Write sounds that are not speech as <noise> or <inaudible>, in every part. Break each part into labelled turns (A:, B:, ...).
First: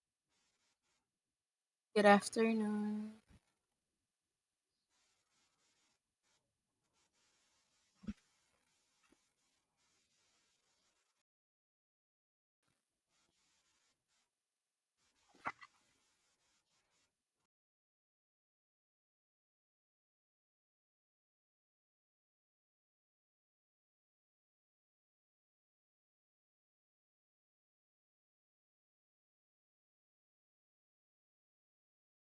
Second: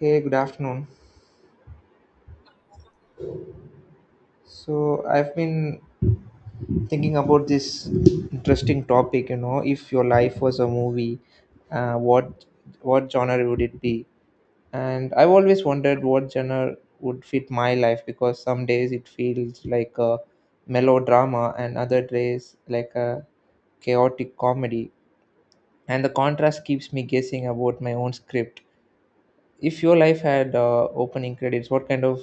A: Hey, good afternoon.
B: Good afternoon.
A: So, I've been thinking about this interesting topic, you know, if your life was a movie, uh, what what genre would it be? And I've always wondered what genre would fit my life because some days it feels like a melodrama and other days like a chaotic comedy. And the contrast keeps me guessing about my own script. If your life had opening credits, what kind of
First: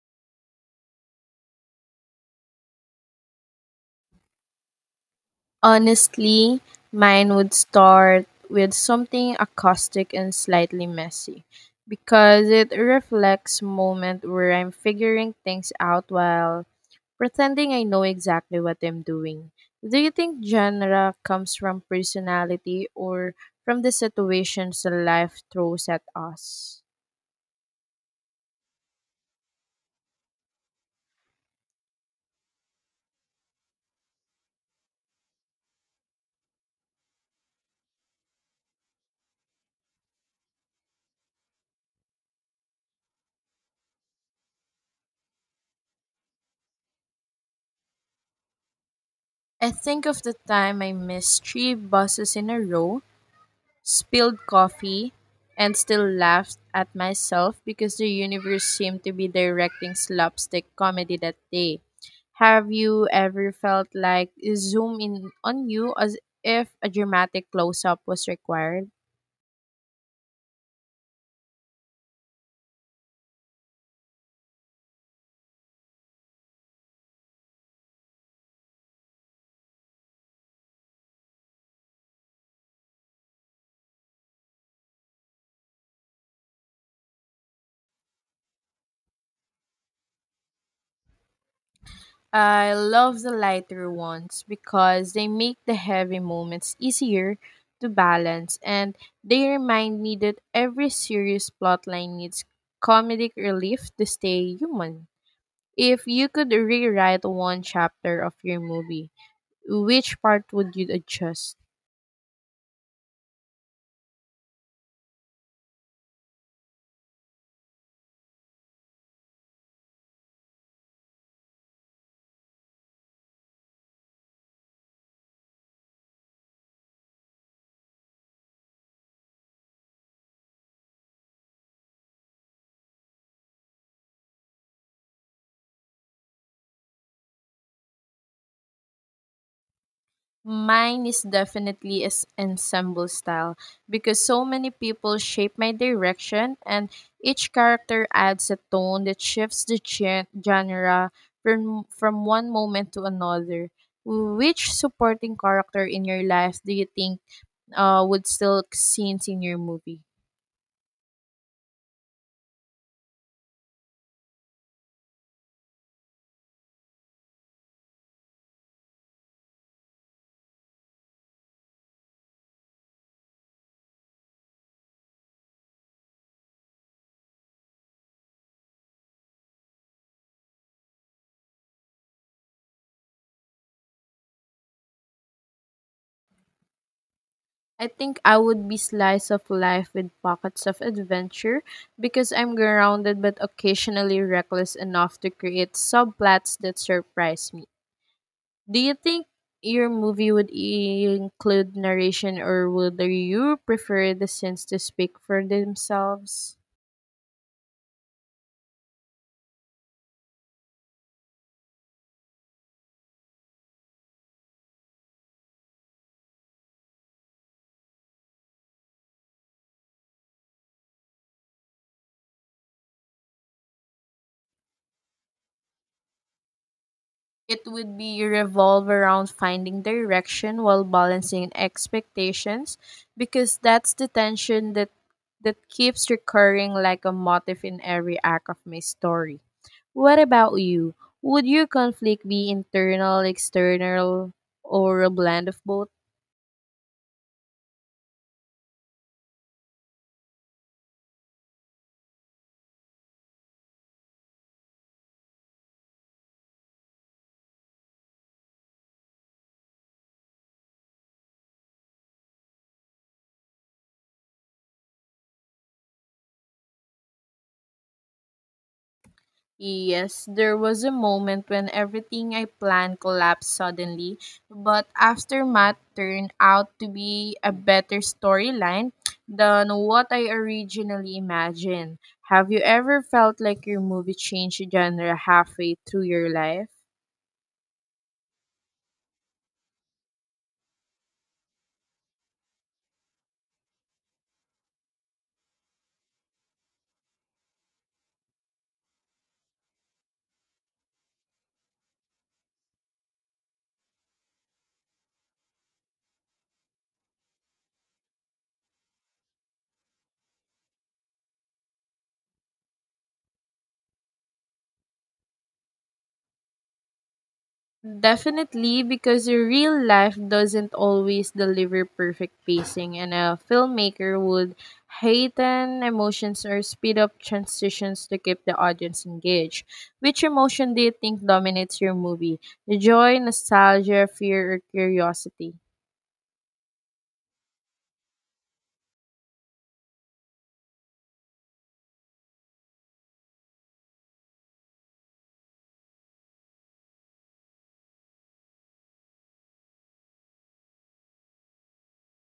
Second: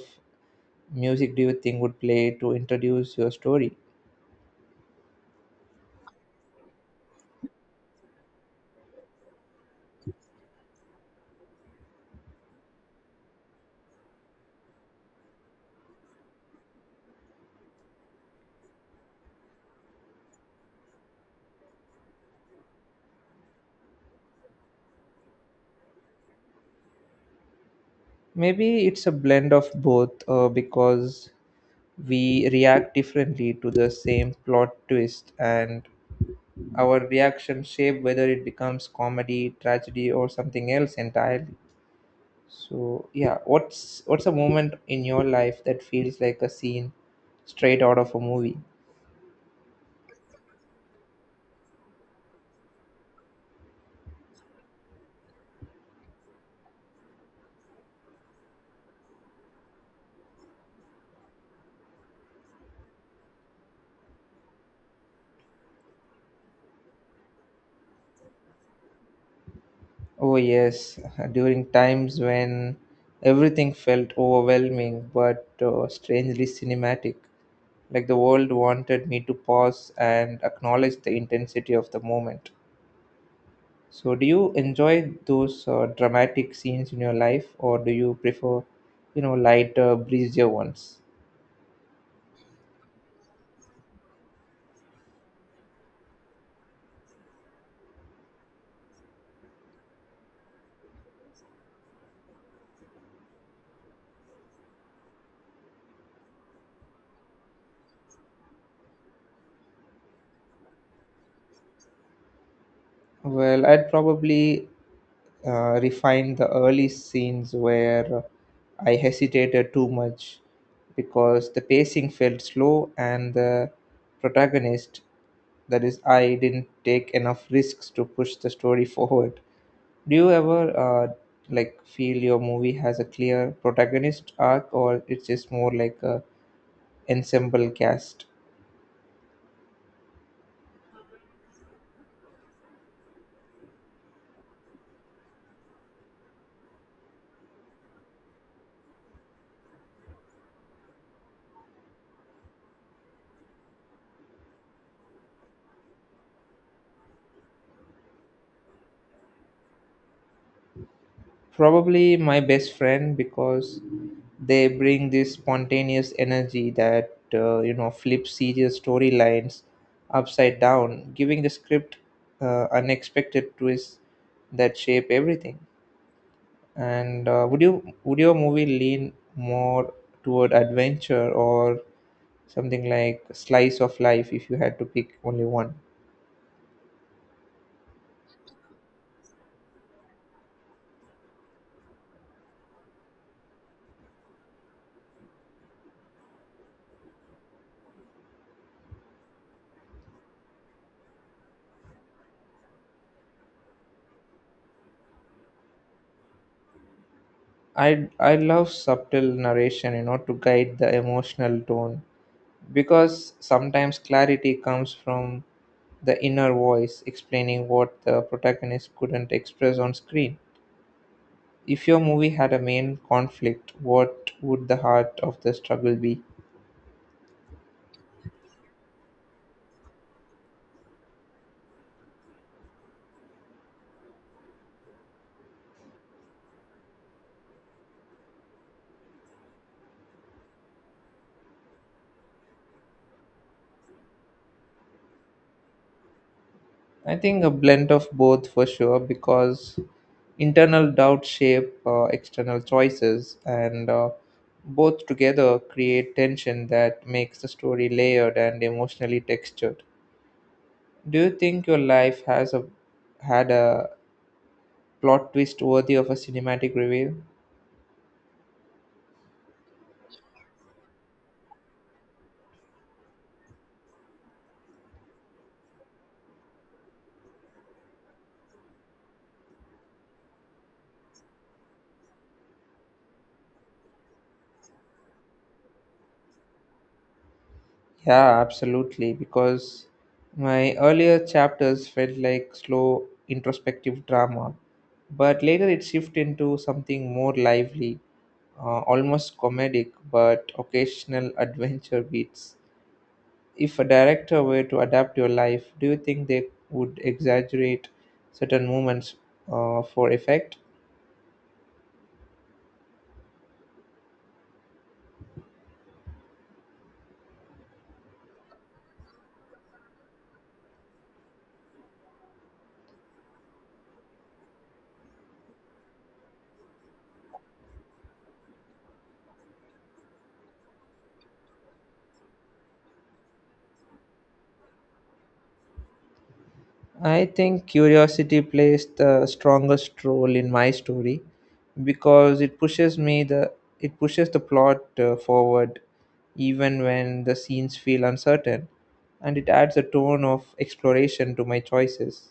A: music do you think would play to introduce your story?
B: Honestly, mine would start with something acoustic and slightly messy because it reflects moment where I'm figuring things out while pretending I know exactly what I'm doing. Do you think genre comes from personality or from the situations that life throws at us?
A: Maybe it's a blend of both because we react differently to the same plot twist and our reaction shape whether it becomes comedy, tragedy or something else entirely. So yeah, what's a moment in your life that feels like a scene straight out of a movie?
B: I think of the time I missed three buses in a row spilled coffee, and still laughed at myself because the universe seemed to be directing slapstick comedy that day. Have you ever felt like zoom in on you as if a dramatic close up was required?
A: Oh yes, <laughs> during times when everything felt overwhelming but strangely cinematic, like the world wanted me to pause and acknowledge the intensity of the moment. So, do you enjoy those dramatic scenes in your life, or do you prefer, you know, lighter, breezier ones?
B: I love the lighter ones because they make the heavy moments easier to balance, and they remind me that every serious plotline needs comedic relief to stay human. If you could rewrite one chapter of your movie, which part would you adjust?
A: Well, I'd probably refine the early scenes where I hesitated too much because the pacing felt slow and the protagonist, that is, I, didn't take enough risks to push the story <laughs> forward. Do you ever feel your movie has a clear protagonist arc, or it's just more like a ensemble cast?
B: Mine is definitely is ensemble style, because so many people shape my direction and each character adds a tone that shifts the genre from one moment to another. Which supporting character in your life do you think would still scenes in your movie?
A: Probably my best friend because they bring this spontaneous energy that you know flips serious storylines upside down, giving the script unexpected twists that shape everything. And would your movie lean more toward adventure or something like slice of life if you had to pick only one?
B: I think I would be slice of life with pockets of adventure, because I'm grounded but occasionally reckless enough to create subplots that surprise me. Do you think your movie would include narration, or would you prefer the scenes to speak for themselves?
A: I love subtle narration, you know, to guide the emotional tone because sometimes clarity comes from the inner voice explaining what the protagonist couldn't express on screen. If your movie had a main conflict, what would the heart of the struggle be?
B: It would be revolve around finding direction while balancing expectations, because that's the tension that keeps recurring like a motif in every act of my story. What about you? Would your conflict be internal, external, or a blend of both?
A: I think a blend of both for sure because internal doubts shape external choices, and both together create tension that makes the story layered and emotionally textured. Do you think your life has a had a plot twist worthy of a cinematic reveal?
B: Yes, there was a moment when everything I planned collapsed suddenly, but Aftermath turned out to be a better storyline than what I originally imagined. Have you ever felt like your movie changed genre halfway through your life?
A: Yeah, absolutely. Because my earlier chapters felt like slow introspective drama, but later it shifted into something more lively, almost comedic but occasional adventure beats. If a director were to adapt your life, do you think they would exaggerate certain moments for effect?
B: Definitely, because your real life doesn't always deliver perfect pacing, and a filmmaker would heighten emotions or speed up transitions to keep the audience engaged. Which emotion do you think dominates your movie? Joy, nostalgia, fear, or curiosity?
A: I think curiosity plays the strongest role in my story because it pushes the plot forward even when the scenes feel uncertain and it adds a tone of exploration to my choices.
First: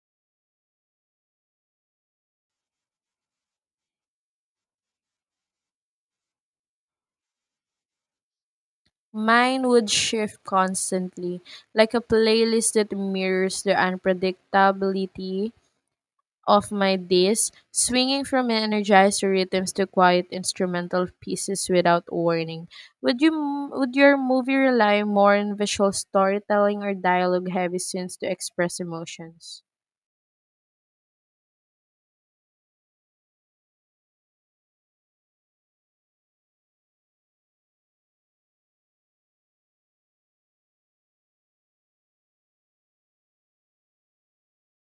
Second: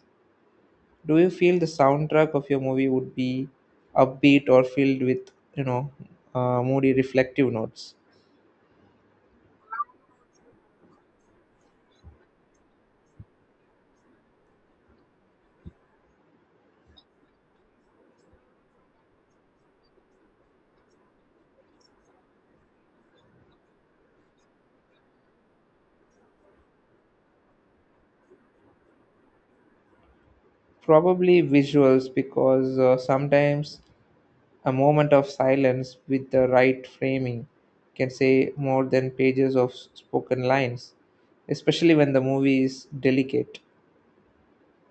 A: Do you feel the soundtrack of your movie would be upbeat or filled with, you know, moody reflective notes?
B: Mine would shift constantly, like a playlist that mirrors the unpredictability of my days, swinging from energized rhythms to quiet instrumental pieces without warning. Would your movie rely more on visual storytelling or dialogue-heavy scenes to express emotions?
A: Probably visuals because sometimes a moment of silence with the right framing can say more than pages of spoken lines, especially when the movie is delicate.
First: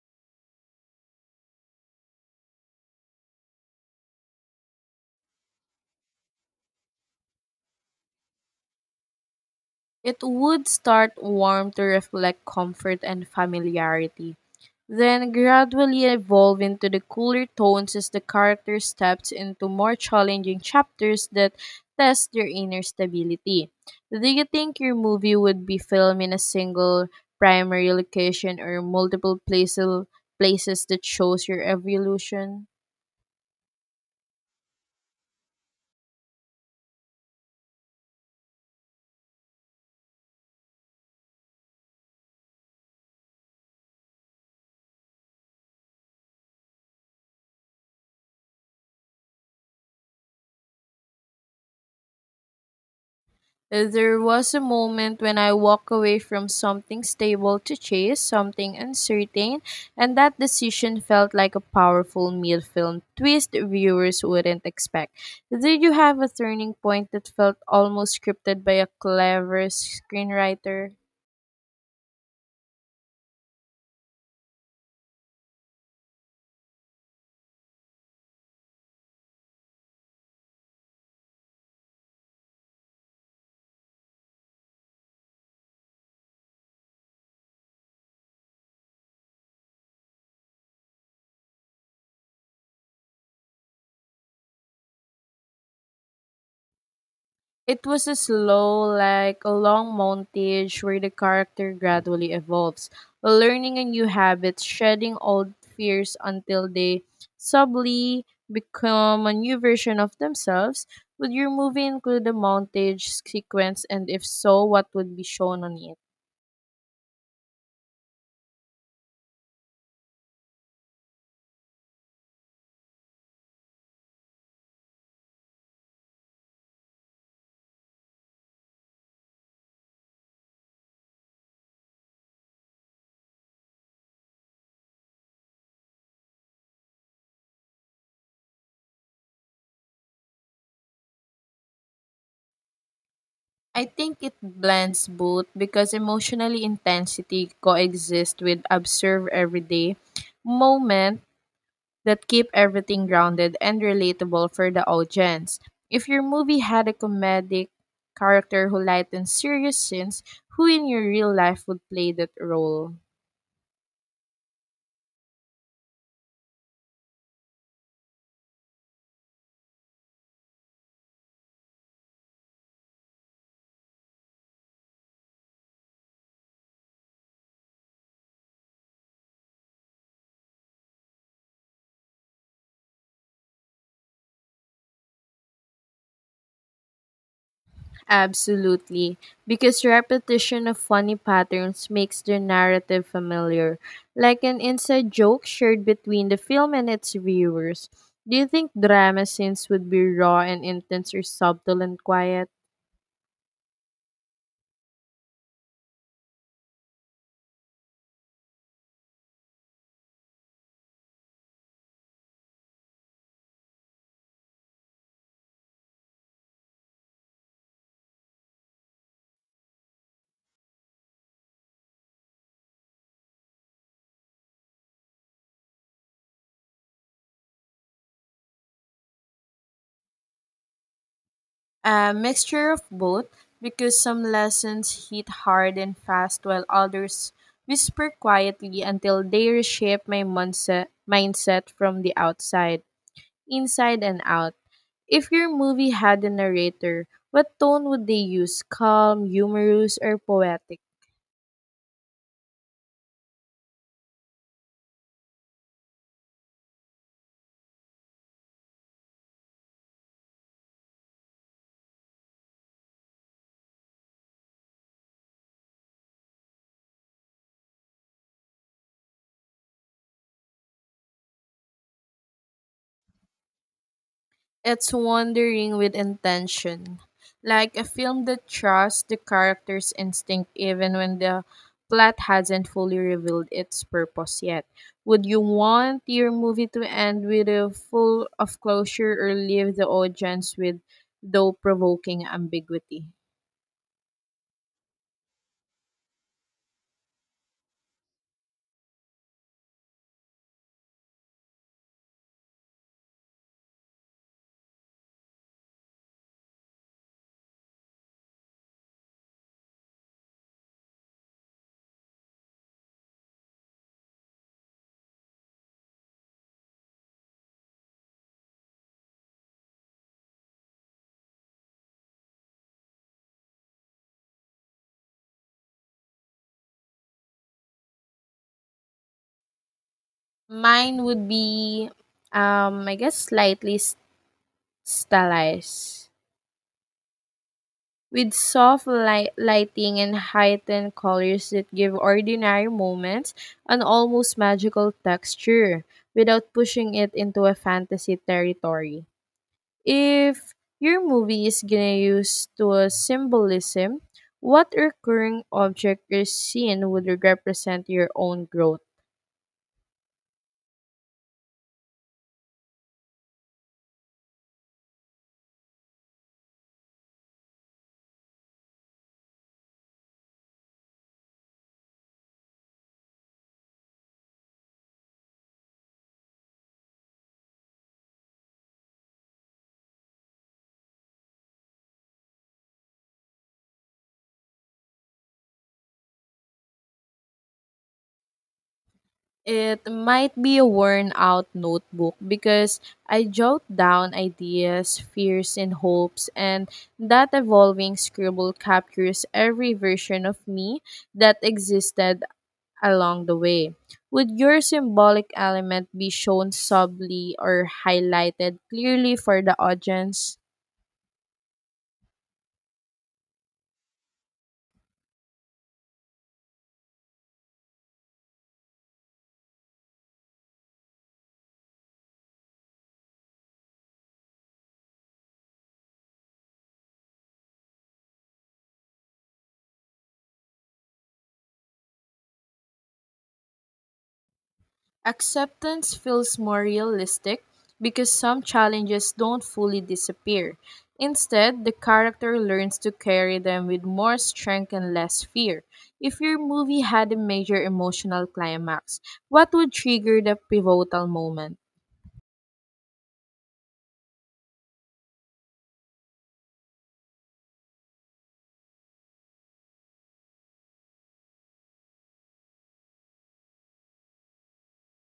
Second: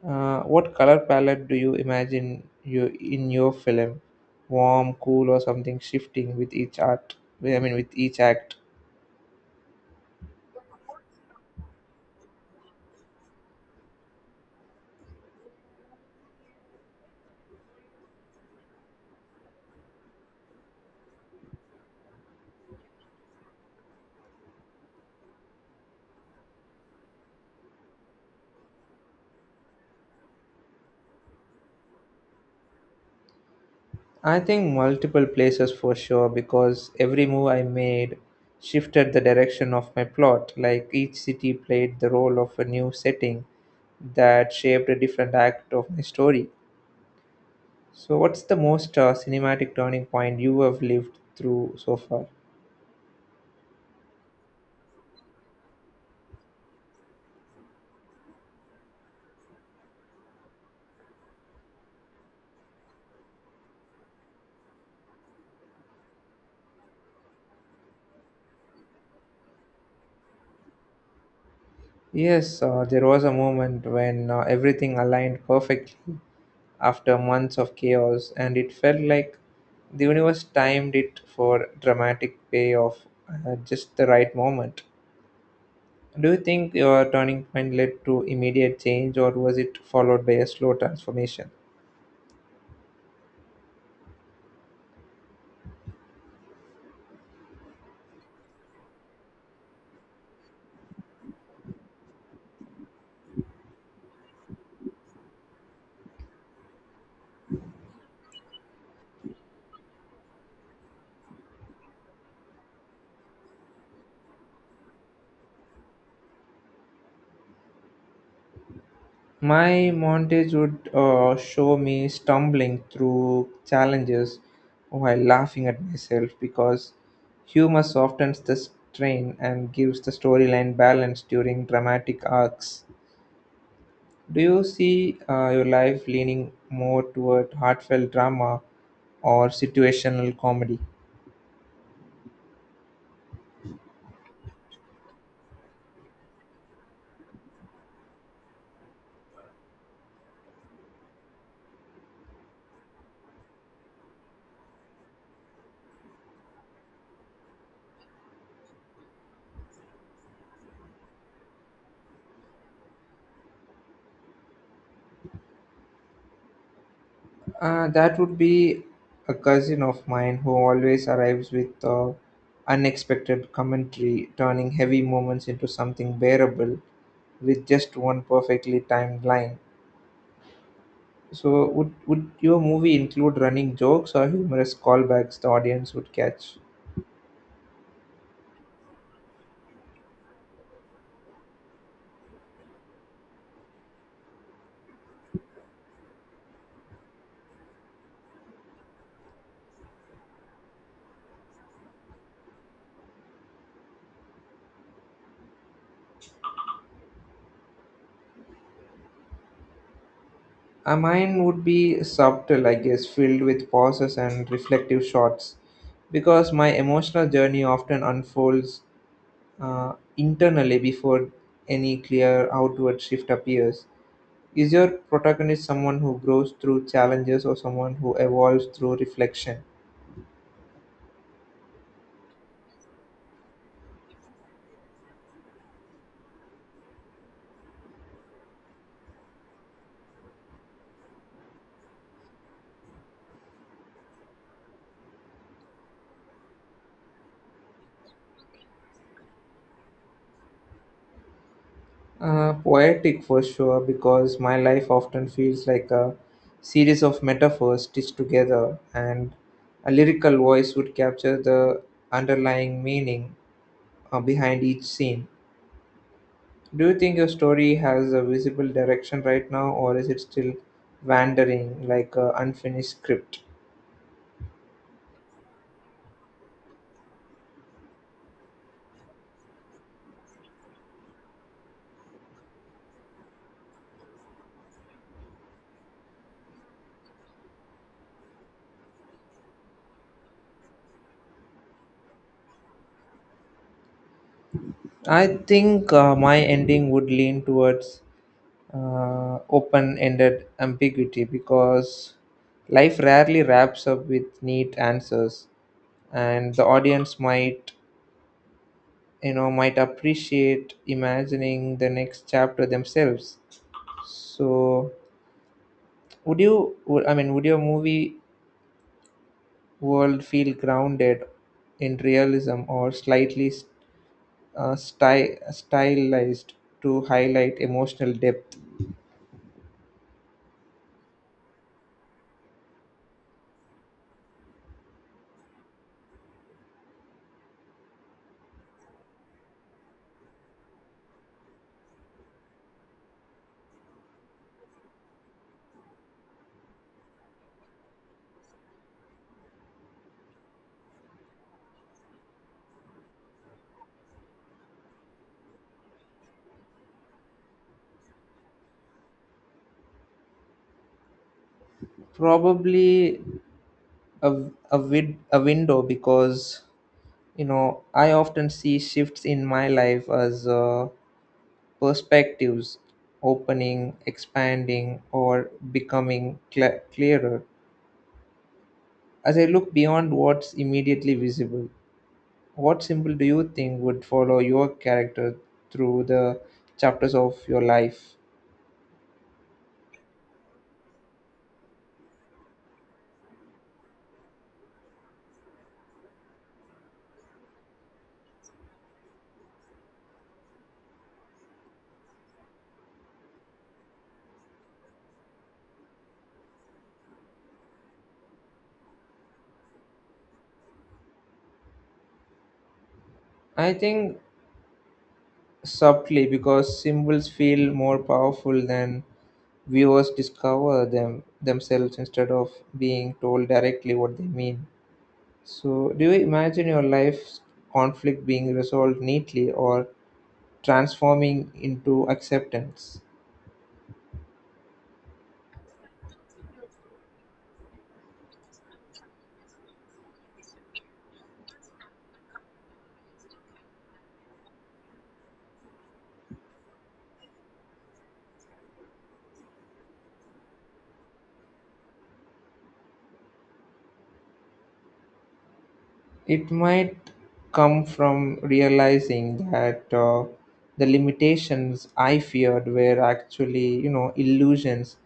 A: What color palette do you imagine you in your film? Warm, cool, or something shifting with each art? I mean, with each act?
B: It would start warm to reflect comfort and familiarity, then gradually evolve into the cooler tones as the character steps into more challenging chapters that test their inner stability. Do you think your movie would be filmed in a single primary location, or multiple places that shows your evolution?
A: I think multiple places for sure because every move I made shifted the direction of my plot. Like each city played the role of a new setting that shaped a different act of my story. So, what's the most cinematic turning point you have lived through so far?
B: There was a moment when I walked away from something stable to chase something uncertain, and that decision felt like a powerful mid-film twist viewers wouldn't expect. Did you have a turning point that felt almost scripted by a clever screenwriter?
A: Yes, there was a moment when everything aligned perfectly after months of chaos, and it felt like the universe timed it for dramatic payoff at just the right moment. Do you think your turning point led to immediate change, or was it followed by a slow transformation?
B: It was a slow, like a long montage where the character gradually evolves, learning a new habit, shedding old fears until they subtly become a new version of themselves. Would your movie include a montage sequence, and if so, what would be shown on it?
A: My montage would show me stumbling through challenges while laughing at myself because humor softens the strain and gives the storyline balance during dramatic arcs. Do you see your life leaning more toward heartfelt drama or situational comedy?
B: I think it blends both, because emotionally intensity coexists with observe everyday moment that keep everything grounded and relatable for the audience. If your movie had a comedic character who lightens serious scenes, who in your real life would play that role?
A: That would be a cousin of mine who always arrives with unexpected commentary, turning heavy moments into something bearable with just one perfectly timed line. So, would your movie include running jokes or humorous callbacks the audience would catch?
B: Absolutely, because repetition of funny patterns makes the narrative familiar, like an inside joke shared between the film and its viewers. Do you think drama scenes would be raw and intense, or subtle and quiet?
A: Mine would be subtle, I guess, filled with pauses and reflective shots, because my emotional journey often unfolds internally before any clear outward shift appears. Is your protagonist someone who grows through challenges or someone who evolves through reflection?
B: A mixture of both, because some lessons hit hard and fast while others whisper quietly until they reshape my mindset from the outside, inside and out. If your movie had a narrator, what tone would they use? Calm, humorous, or poetic?
A: Poetic for sure, because my life often feels like a series of metaphors stitched together, and a lyrical voice would capture the underlying meaning behind each scene. Do you think your story has a visible direction right now, or is it still wandering like an unfinished script?
B: It's wandering with intention, like a film that trusts the character's instinct even when the plot hasn't fully revealed its purpose yet. Would you want your movie to end with a full of closure, or leave the audience with though provoking ambiguity?
A: I think my ending would lean towards open ended ambiguity because life rarely wraps up with neat answers, and the audience might, you know, might appreciate imagining the next chapter themselves. So, would you, would- I mean, would your movie world feel grounded in realism or slightly stylized to highlight emotional depth?
B: Mine would be I guess slightly stylized with soft lighting and heightened colors that give ordinary moments an almost magical texture without pushing it into a fantasy territory. If your movie is gonna use to a symbolism, what recurring object or scene would represent your own growth?
A: Probably a a window because you know I often see shifts in my life as perspectives opening, expanding, or becoming clearer. As I look beyond what's immediately visible, what symbol do you think would follow your character through the chapters of your life?
B: It might be a worn out notebook, because I jot down ideas, fears, and hopes, and that evolving scribble captures every version of me that existed along the way. Would your symbolic element be shown subtly, or highlighted clearly for the audience?
A: I think subtly because symbols feel more powerful than viewers discover them themselves instead of being told directly what they mean. So, do you imagine your life's conflict being resolved neatly or transforming into acceptance?
B: Acceptance feels more realistic, because some challenges don't fully disappear. Instead, the character learns to carry them with more strength and less fear. If your movie had a major emotional climax, what would trigger the pivotal moment?
A: It might come from realizing that the limitations I feared were actually, you know, illusions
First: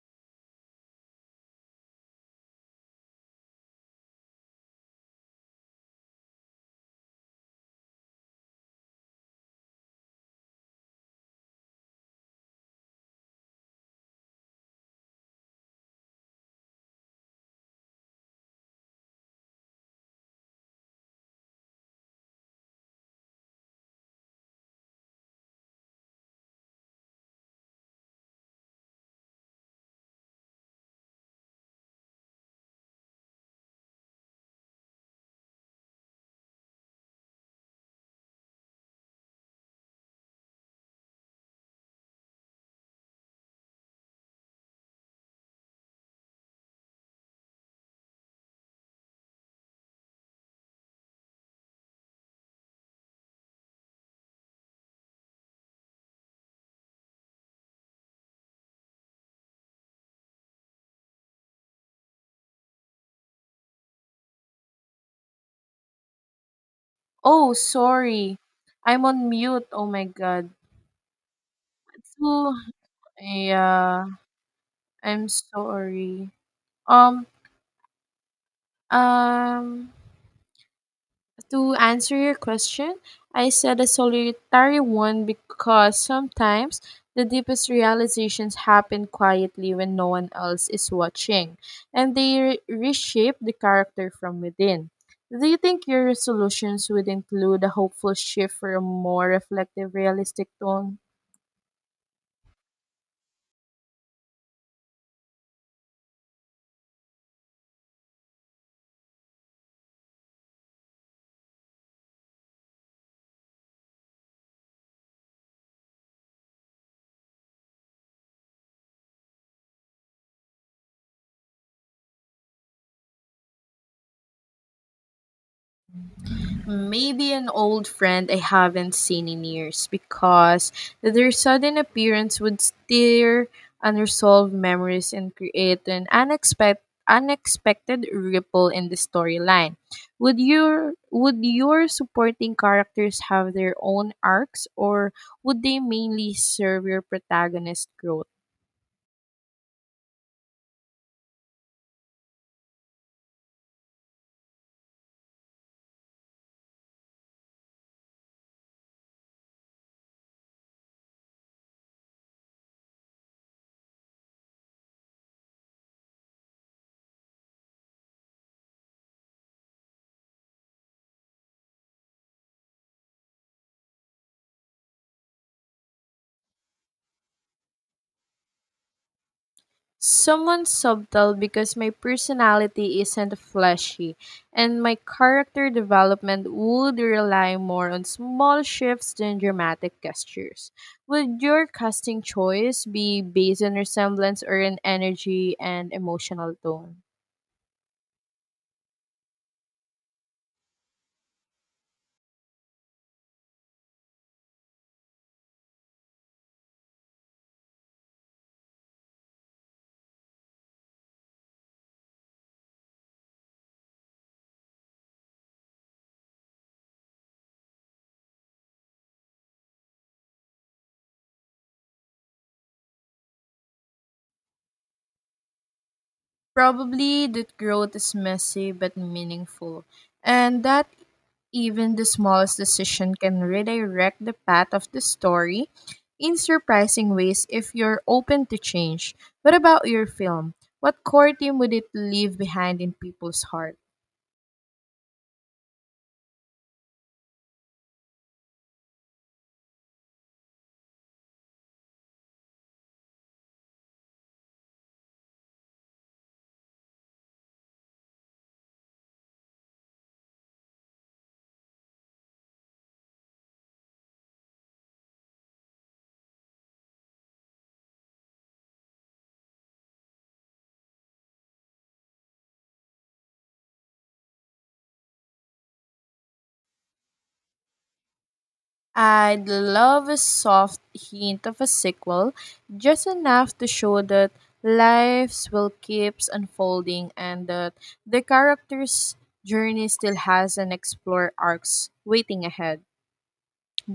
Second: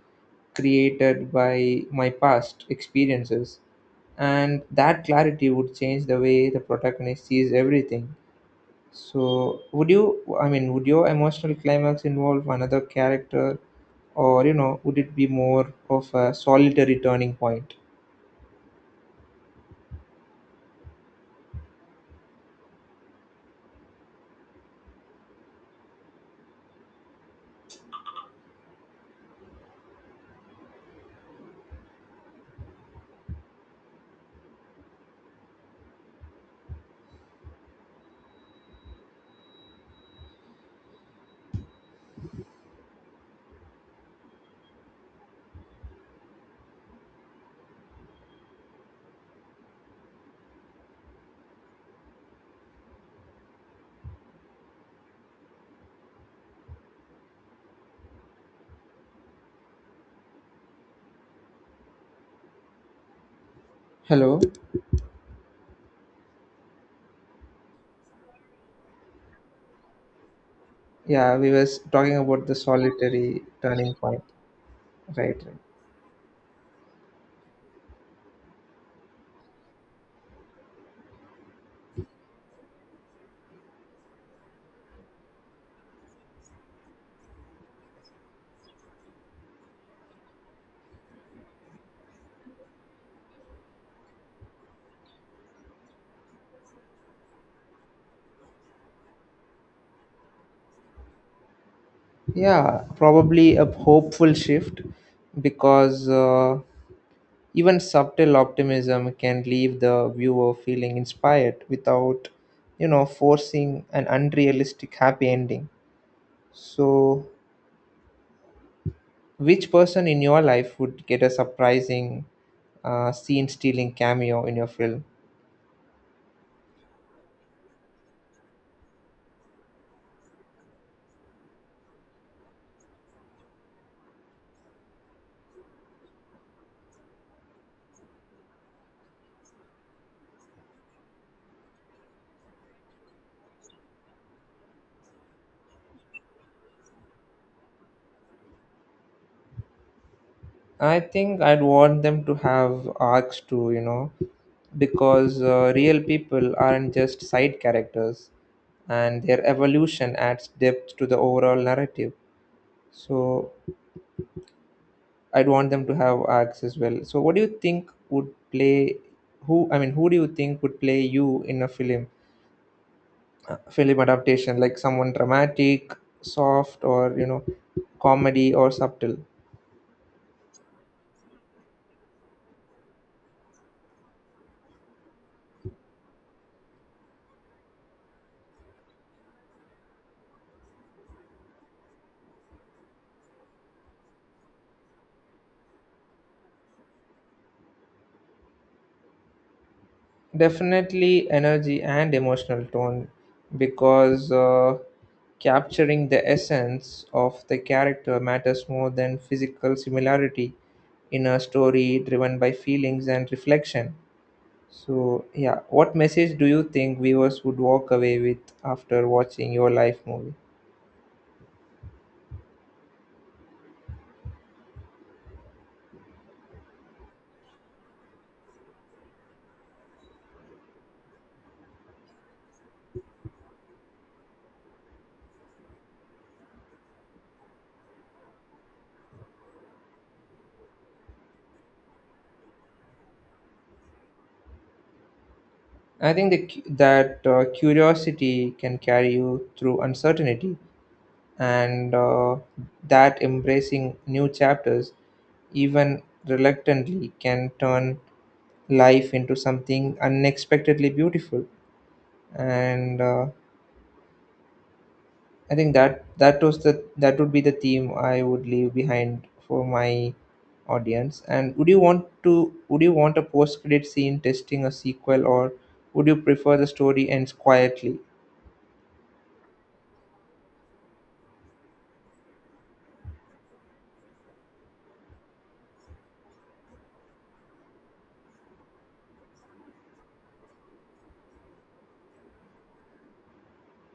A: created by my past experiences. And that clarity would change the way the protagonist sees everything. So, would your emotional climax involve another character, or you know, would it be more of a solitary turning point? Hello.
B: Oh, sorry. I'm on mute. Oh my god.
A: Yeah, we was talking about
B: So,
A: the solitary turning
B: yeah,
A: point,
B: I'm
A: right?
B: sorry. Um, um To answer your question, I said a solitary one, because sometimes the deepest realizations happen quietly when no one else is watching, and they reshape the character from within. Do you think your resolutions would include a hopeful shift for a more reflective, realistic tone?
A: Yeah, probably a hopeful shift because even subtle optimism can leave the viewer feeling inspired without, you know, forcing an unrealistic happy ending. So which person in your life would get a surprising scene stealing cameo in your film?
B: Maybe an old friend I haven't seen in years, because their sudden appearance would stir unresolved memories and create an unexpected ripple in the storyline. Would your supporting characters have their own arcs, or would they mainly serve your protagonist growth?
A: I think I'd want them to have arcs too, you know, because real people aren't just side characters and their evolution adds depth to the overall narrative. So I'd want them to have arcs as well. So what do you think would play who I mean who do you think would play you in a film? Uh, film adaptation, like someone dramatic, soft, or you know, comedy or subtle.
B: Someone subtle, because my personality isn't flashy, and my character development would rely more on small shifts than dramatic gestures. Would your casting choice be based on resemblance, or in energy and emotional tone?
A: Definitely energy and emotional tone because capturing the essence of the character matters more than physical similarity in a story driven by feelings and reflection. So yeah, what message do you think viewers would walk away with after watching your life movie?
B: Probably that growth is messy but meaningful, and that even the smallest decision can redirect the path of the story in surprising ways if you're open to change. What about your film? What core theme would it leave behind in people's heart?
A: I think that curiosity can carry you through uncertainty, and that embracing new chapters, even reluctantly, can turn life into something unexpectedly beautiful. And I think that would be the theme I would leave behind for my audience. And would you want a post credit scene testing a sequel, or would you prefer the story ends quietly?
B: I'd love a soft hint of a sequel, just enough to show that lives will keeps unfolding, and that the character's journey still has an explore arcs waiting ahead.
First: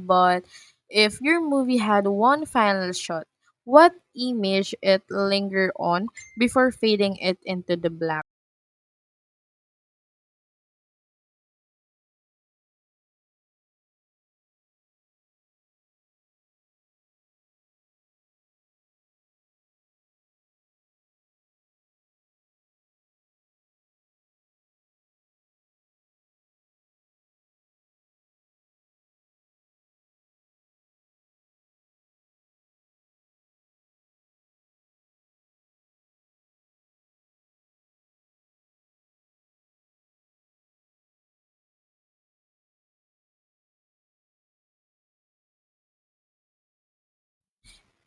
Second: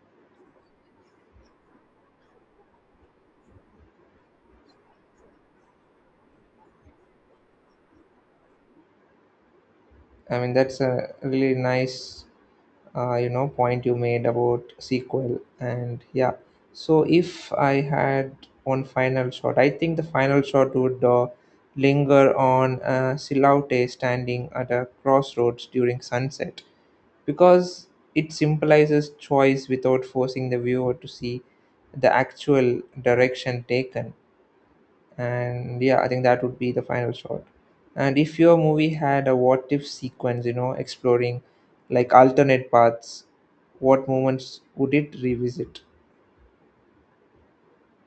B: But if your movie had one final shot, what image it linger on before fading it into the black?
A: I mean, that's a really nice, you know, point you made about sequel. And yeah, so if I had one final shot, I think the final shot would linger on Silaute standing at a crossroads during sunset because it symbolizes choice without forcing the viewer to see the actual direction taken. And yeah, I think that would be the final shot. And if your movie had a what if sequence, you know, exploring like alternate paths, what moments would it revisit?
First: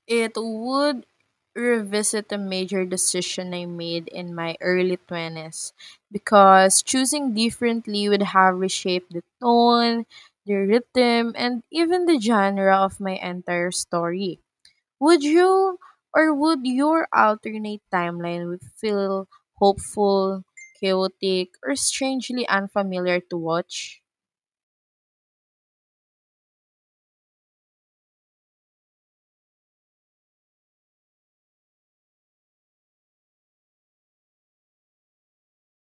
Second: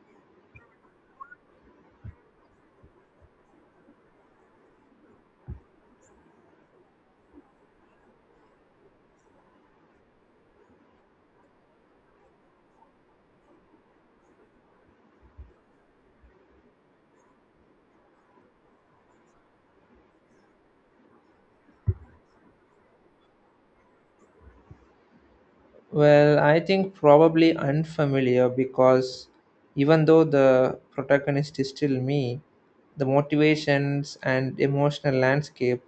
B: It would revisit a major decision I made in my early 20s, because choosing differently would have reshaped the tone, the rhythm, and even the genre of my entire story. Would you would your alternate timeline would feel hopeful, chaotic, or strangely unfamiliar to watch?
A: Well, I think probably unfamiliar because even though the protagonist is still me, the motivations and emotional landscape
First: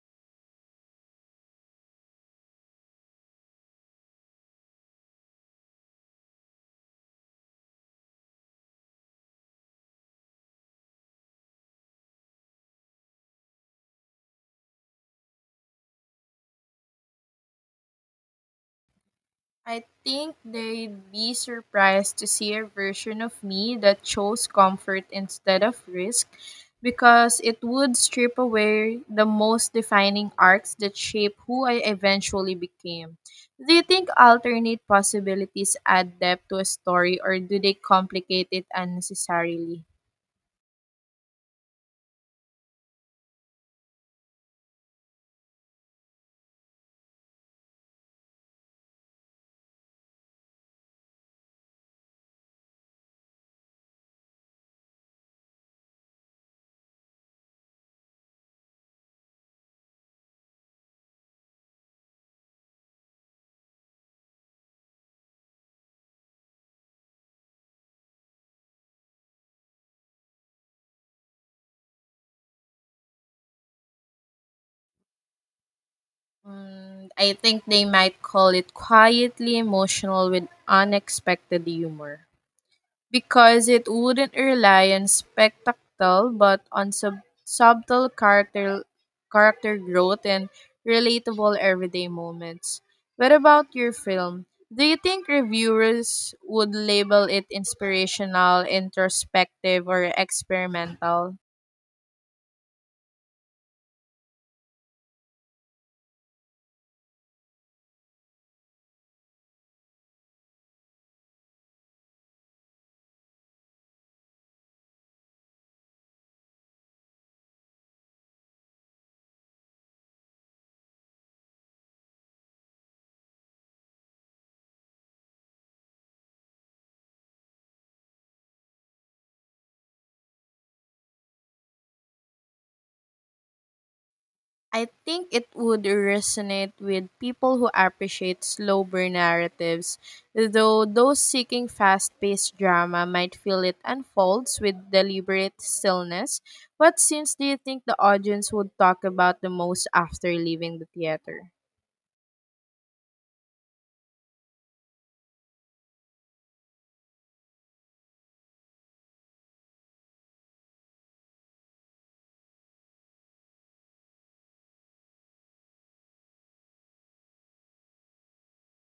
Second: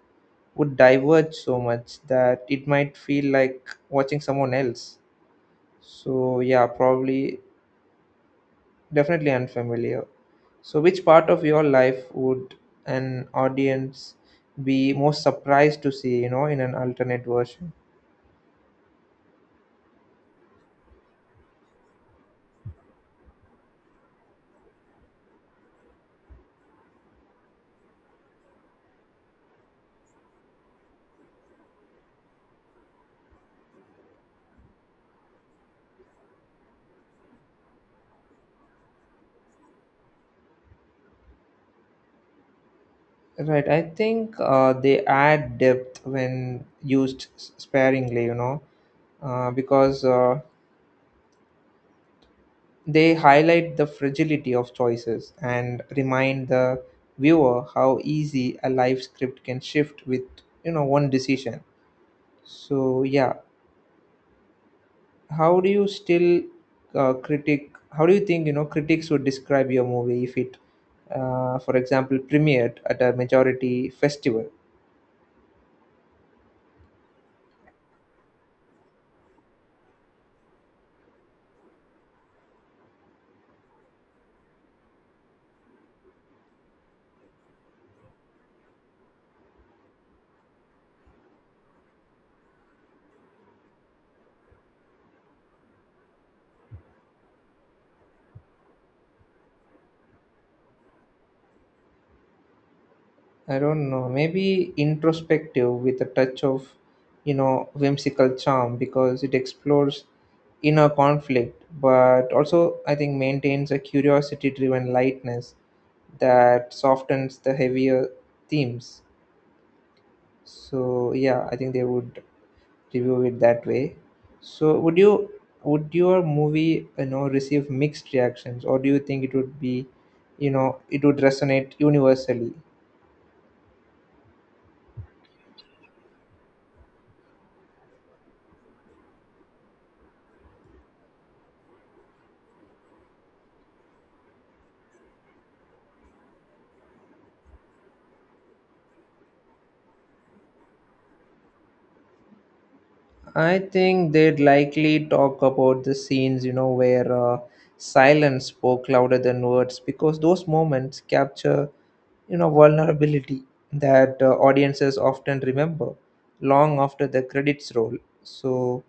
A: would diverge so much that it might feel like watching someone else. So yeah, probably definitely unfamiliar. So, which part of your life would an audience be most surprised to see, you know, in an alternate version?
B: I think they'd be surprised to see a version of me that chose comfort instead of risk, because it would strip away the most defining arcs that shape who I eventually became. Do you think alternate possibilities add depth to a story, or do they complicate it unnecessarily?
A: Right, I think they add depth when used sparingly, you know, because they highlight the fragility of choices and remind the viewer how easy a life script can shift with, you know, one decision. So, yeah, how do you still how do you think, you know, critics would describe your movie if it, for example, premiered at a majority festival?
B: I think they might call it quietly emotional with unexpected humor, because it wouldn't rely on spectacle but on subtle character growth and relatable everyday moments. What about your film? Do you think reviewers would label it inspirational, introspective, or experimental?
A: I don't know, maybe introspective with a touch of, you know, whimsical charm, because it explores inner conflict but also I think maintains a curiosity driven lightness that softens the heavier themes. So yeah, I think they would review it that way. So would your movie, you know, receive mixed reactions, or do you think it would be, you know, it would resonate universally?
B: I think it would resonate with people who appreciate slow burn narratives, though those seeking fast paced drama might feel it unfolds with deliberate stillness. What scenes do you think the audience would talk about the most after leaving the theater?
A: I think they'd likely talk about the scenes, you know, where silence spoke louder than words because those moments capture, you know, vulnerability that audiences often remember long after the credits roll. So,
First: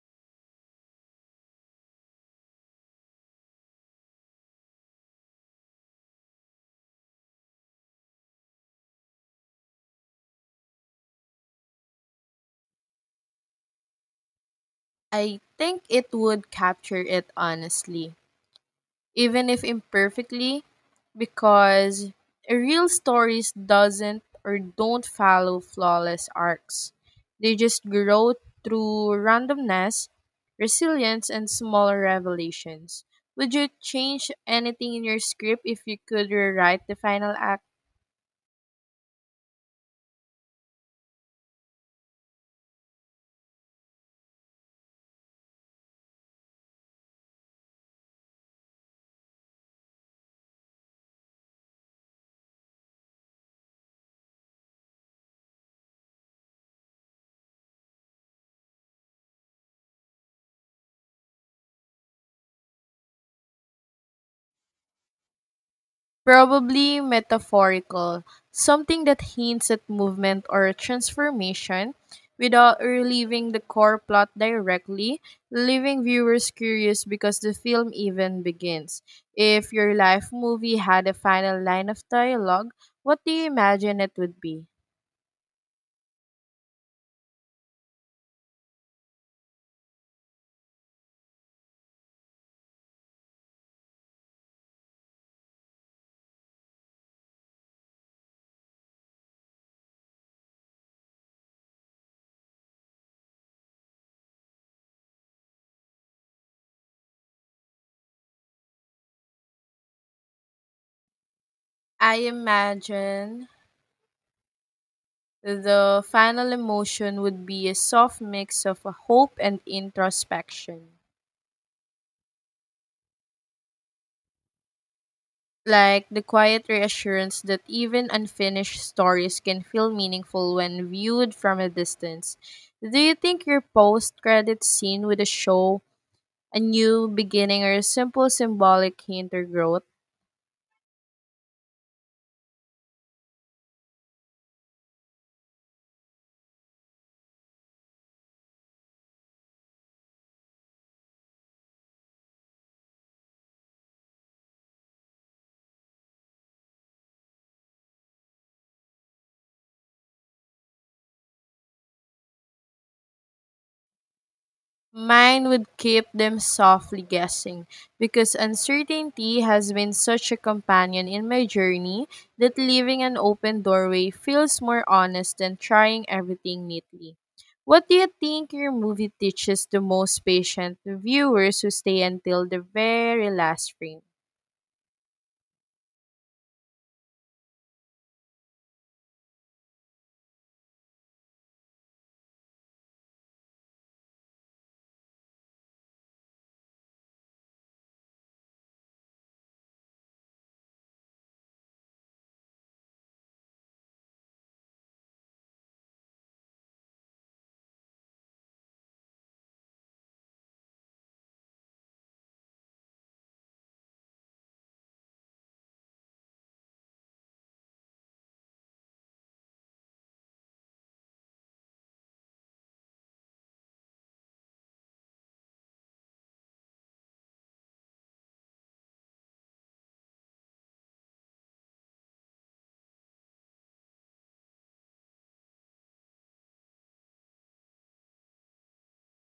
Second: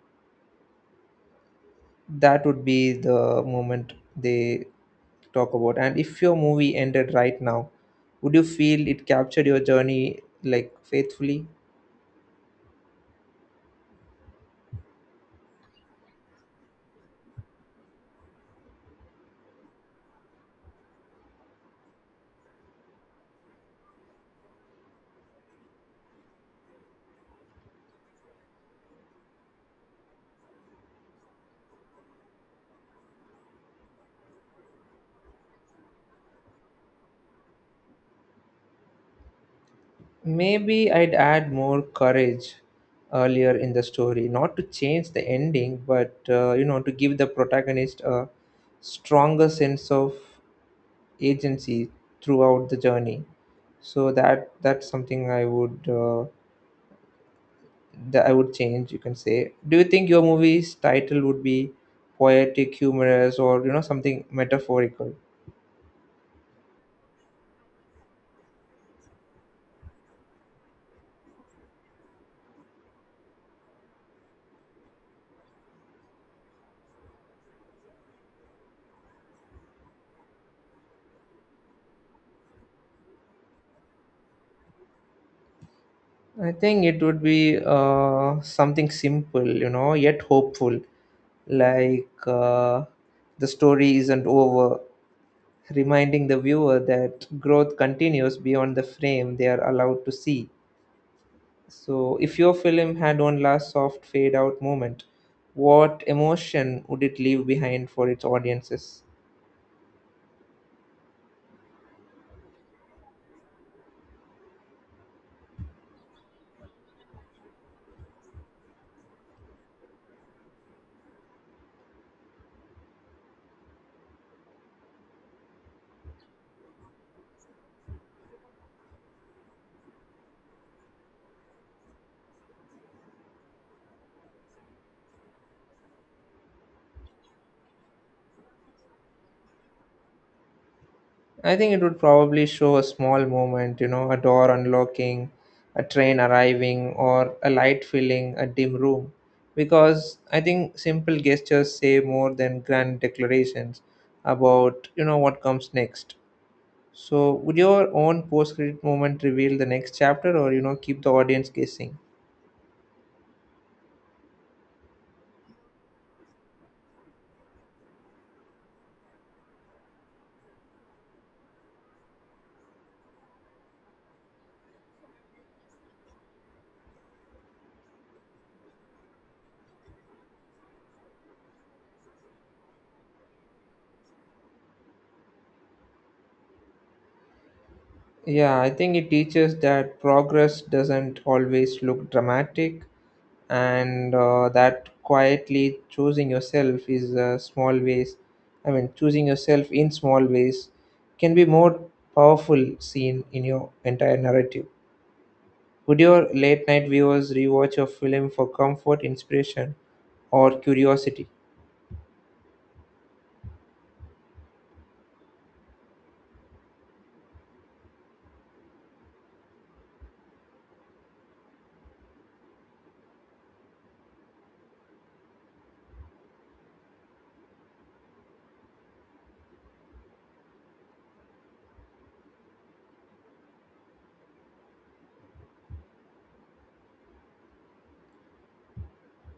A: that would be the moment they talk about. And if your movie ended right now, would you feel it captured your journey like faithfully?
B: I think it would capture it honestly, even if imperfectly, because real stories doesn't or don't follow flawless arcs. They just grow through randomness, resilience, and smaller revelations. Would you change anything in your script if you could rewrite the final act?
A: Maybe I'd add more courage earlier in the story, not to change the ending but you know, to give the protagonist a stronger sense of agency throughout the journey. So that, that's something I would that I would change, you can say. Do you think your movie's title would be poetic, humorous, or you know something metaphorical?
B: Probably metaphorical, something that hints at movement or transformation without relieving the core plot directly, leaving viewers curious because the film even begins. If your life movie had a final line of dialogue, what do you imagine it would be?
A: I think it would be something simple, you know, yet hopeful, like the story isn't over, reminding the viewer that growth continues beyond the frame they are allowed to see. So, if your film had one last soft fade out moment, what emotion would it leave behind for its audiences?
B: I imagine the final emotion would be a soft mix of hope and introspection, like the quiet reassurance that even unfinished stories can feel meaningful when viewed from a distance. Do you think your post credit scene with a show, a new beginning, or a simple symbolic hint or growth?
A: I think it would probably show a small moment, you know, a door unlocking, a train arriving, or a light filling a dim room. Because I think simple gestures say more than grand declarations about, you know, what comes next. So, would your own post credit moment reveal the next chapter, or, you know, keep the audience guessing?
B: Mine would keep them softly guessing, because uncertainty has been such a companion in my journey that leaving an open doorway feels more honest than trying everything neatly. What do you think your movie teaches the most patient viewers who stay until the very last frame?
A: Yeah, I think it teaches that progress doesn't always look dramatic, and that quietly choosing yourself is small ways I mean choosing yourself in small ways can be more powerful scene in your entire narrative. Would your late night viewers rewatch your film for comfort, inspiration, or curiosity?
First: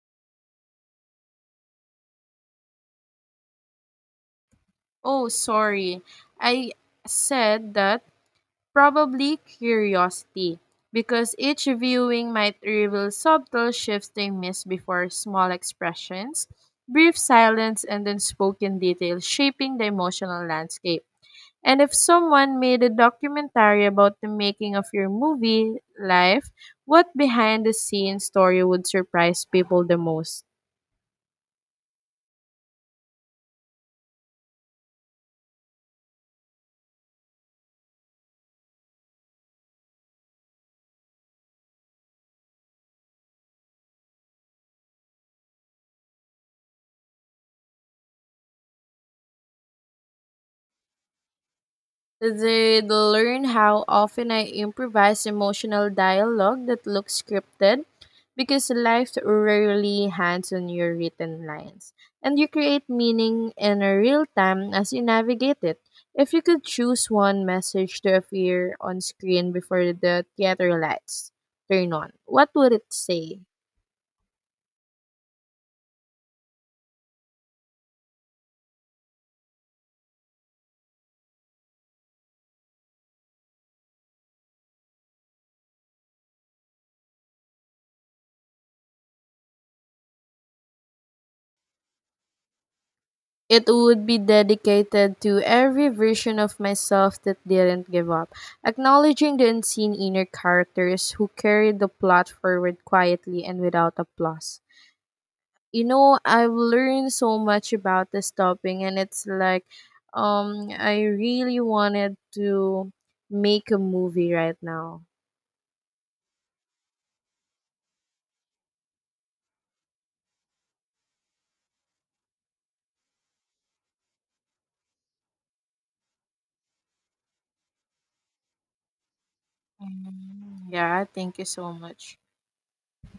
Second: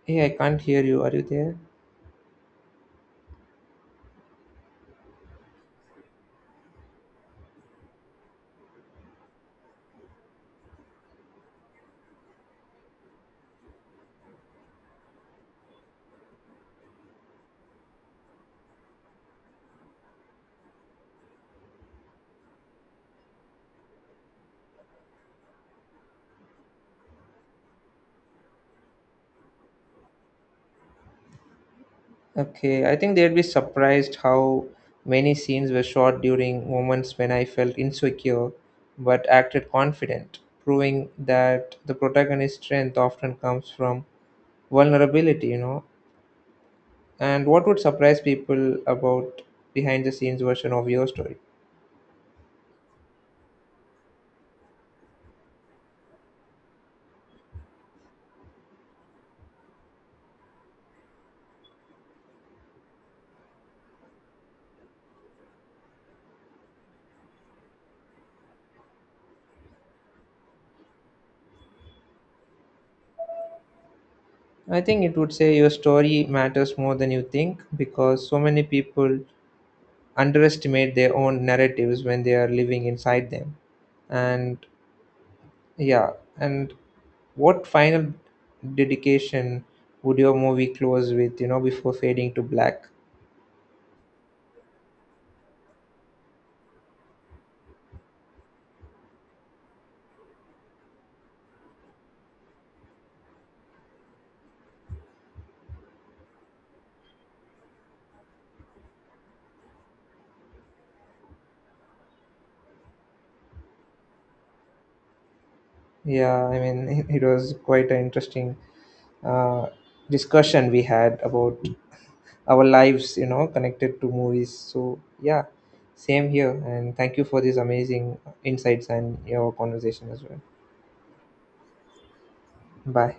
A: Hey, I can't hear you, are you there?
B: Oh, sorry. I said that. Probably curiosity, because each viewing might reveal subtle shifts they miss before small expressions, brief silence, and then spoken detail shaping the emotional landscape. And if someone made a documentary about the making of your movie life, what behind the scenes story would surprise people the most?
A: Okay, I think they'd be surprised how many scenes were shot during moments when I felt insecure but acted confident, proving that the protagonist's strength often comes from vulnerability, you know. And what would surprise people about behind the scenes version of your story?
B: They'd learn how often I improvise emotional dialogue that looks scripted, because life rarely hands on your written lines, and you create meaning in real time as you navigate it. If you could choose one message to appear on screen before the theater lights turn on, what would it say?
A: I think it would say your story matters more than you think, because so many people underestimate their own narratives when they are living inside them. And yeah, and what final dedication would your movie close with, you know, before fading to black?
B: It would be dedicated to every version of myself that didn't give up, acknowledging the unseen inner characters who carried the plot forward quietly and without applause. You know, I've learned so much about this topic, and it's like, I really wanted to make a movie right now.
A: Yeah, I mean, <laughs> it was quite an interesting uh, discussion we had about our lives, you know, connected to movies. So, yeah, same here. And thank you for these amazing insights and your conversation as well.
B: Mm, yeah, thank you so much.
A: Bye.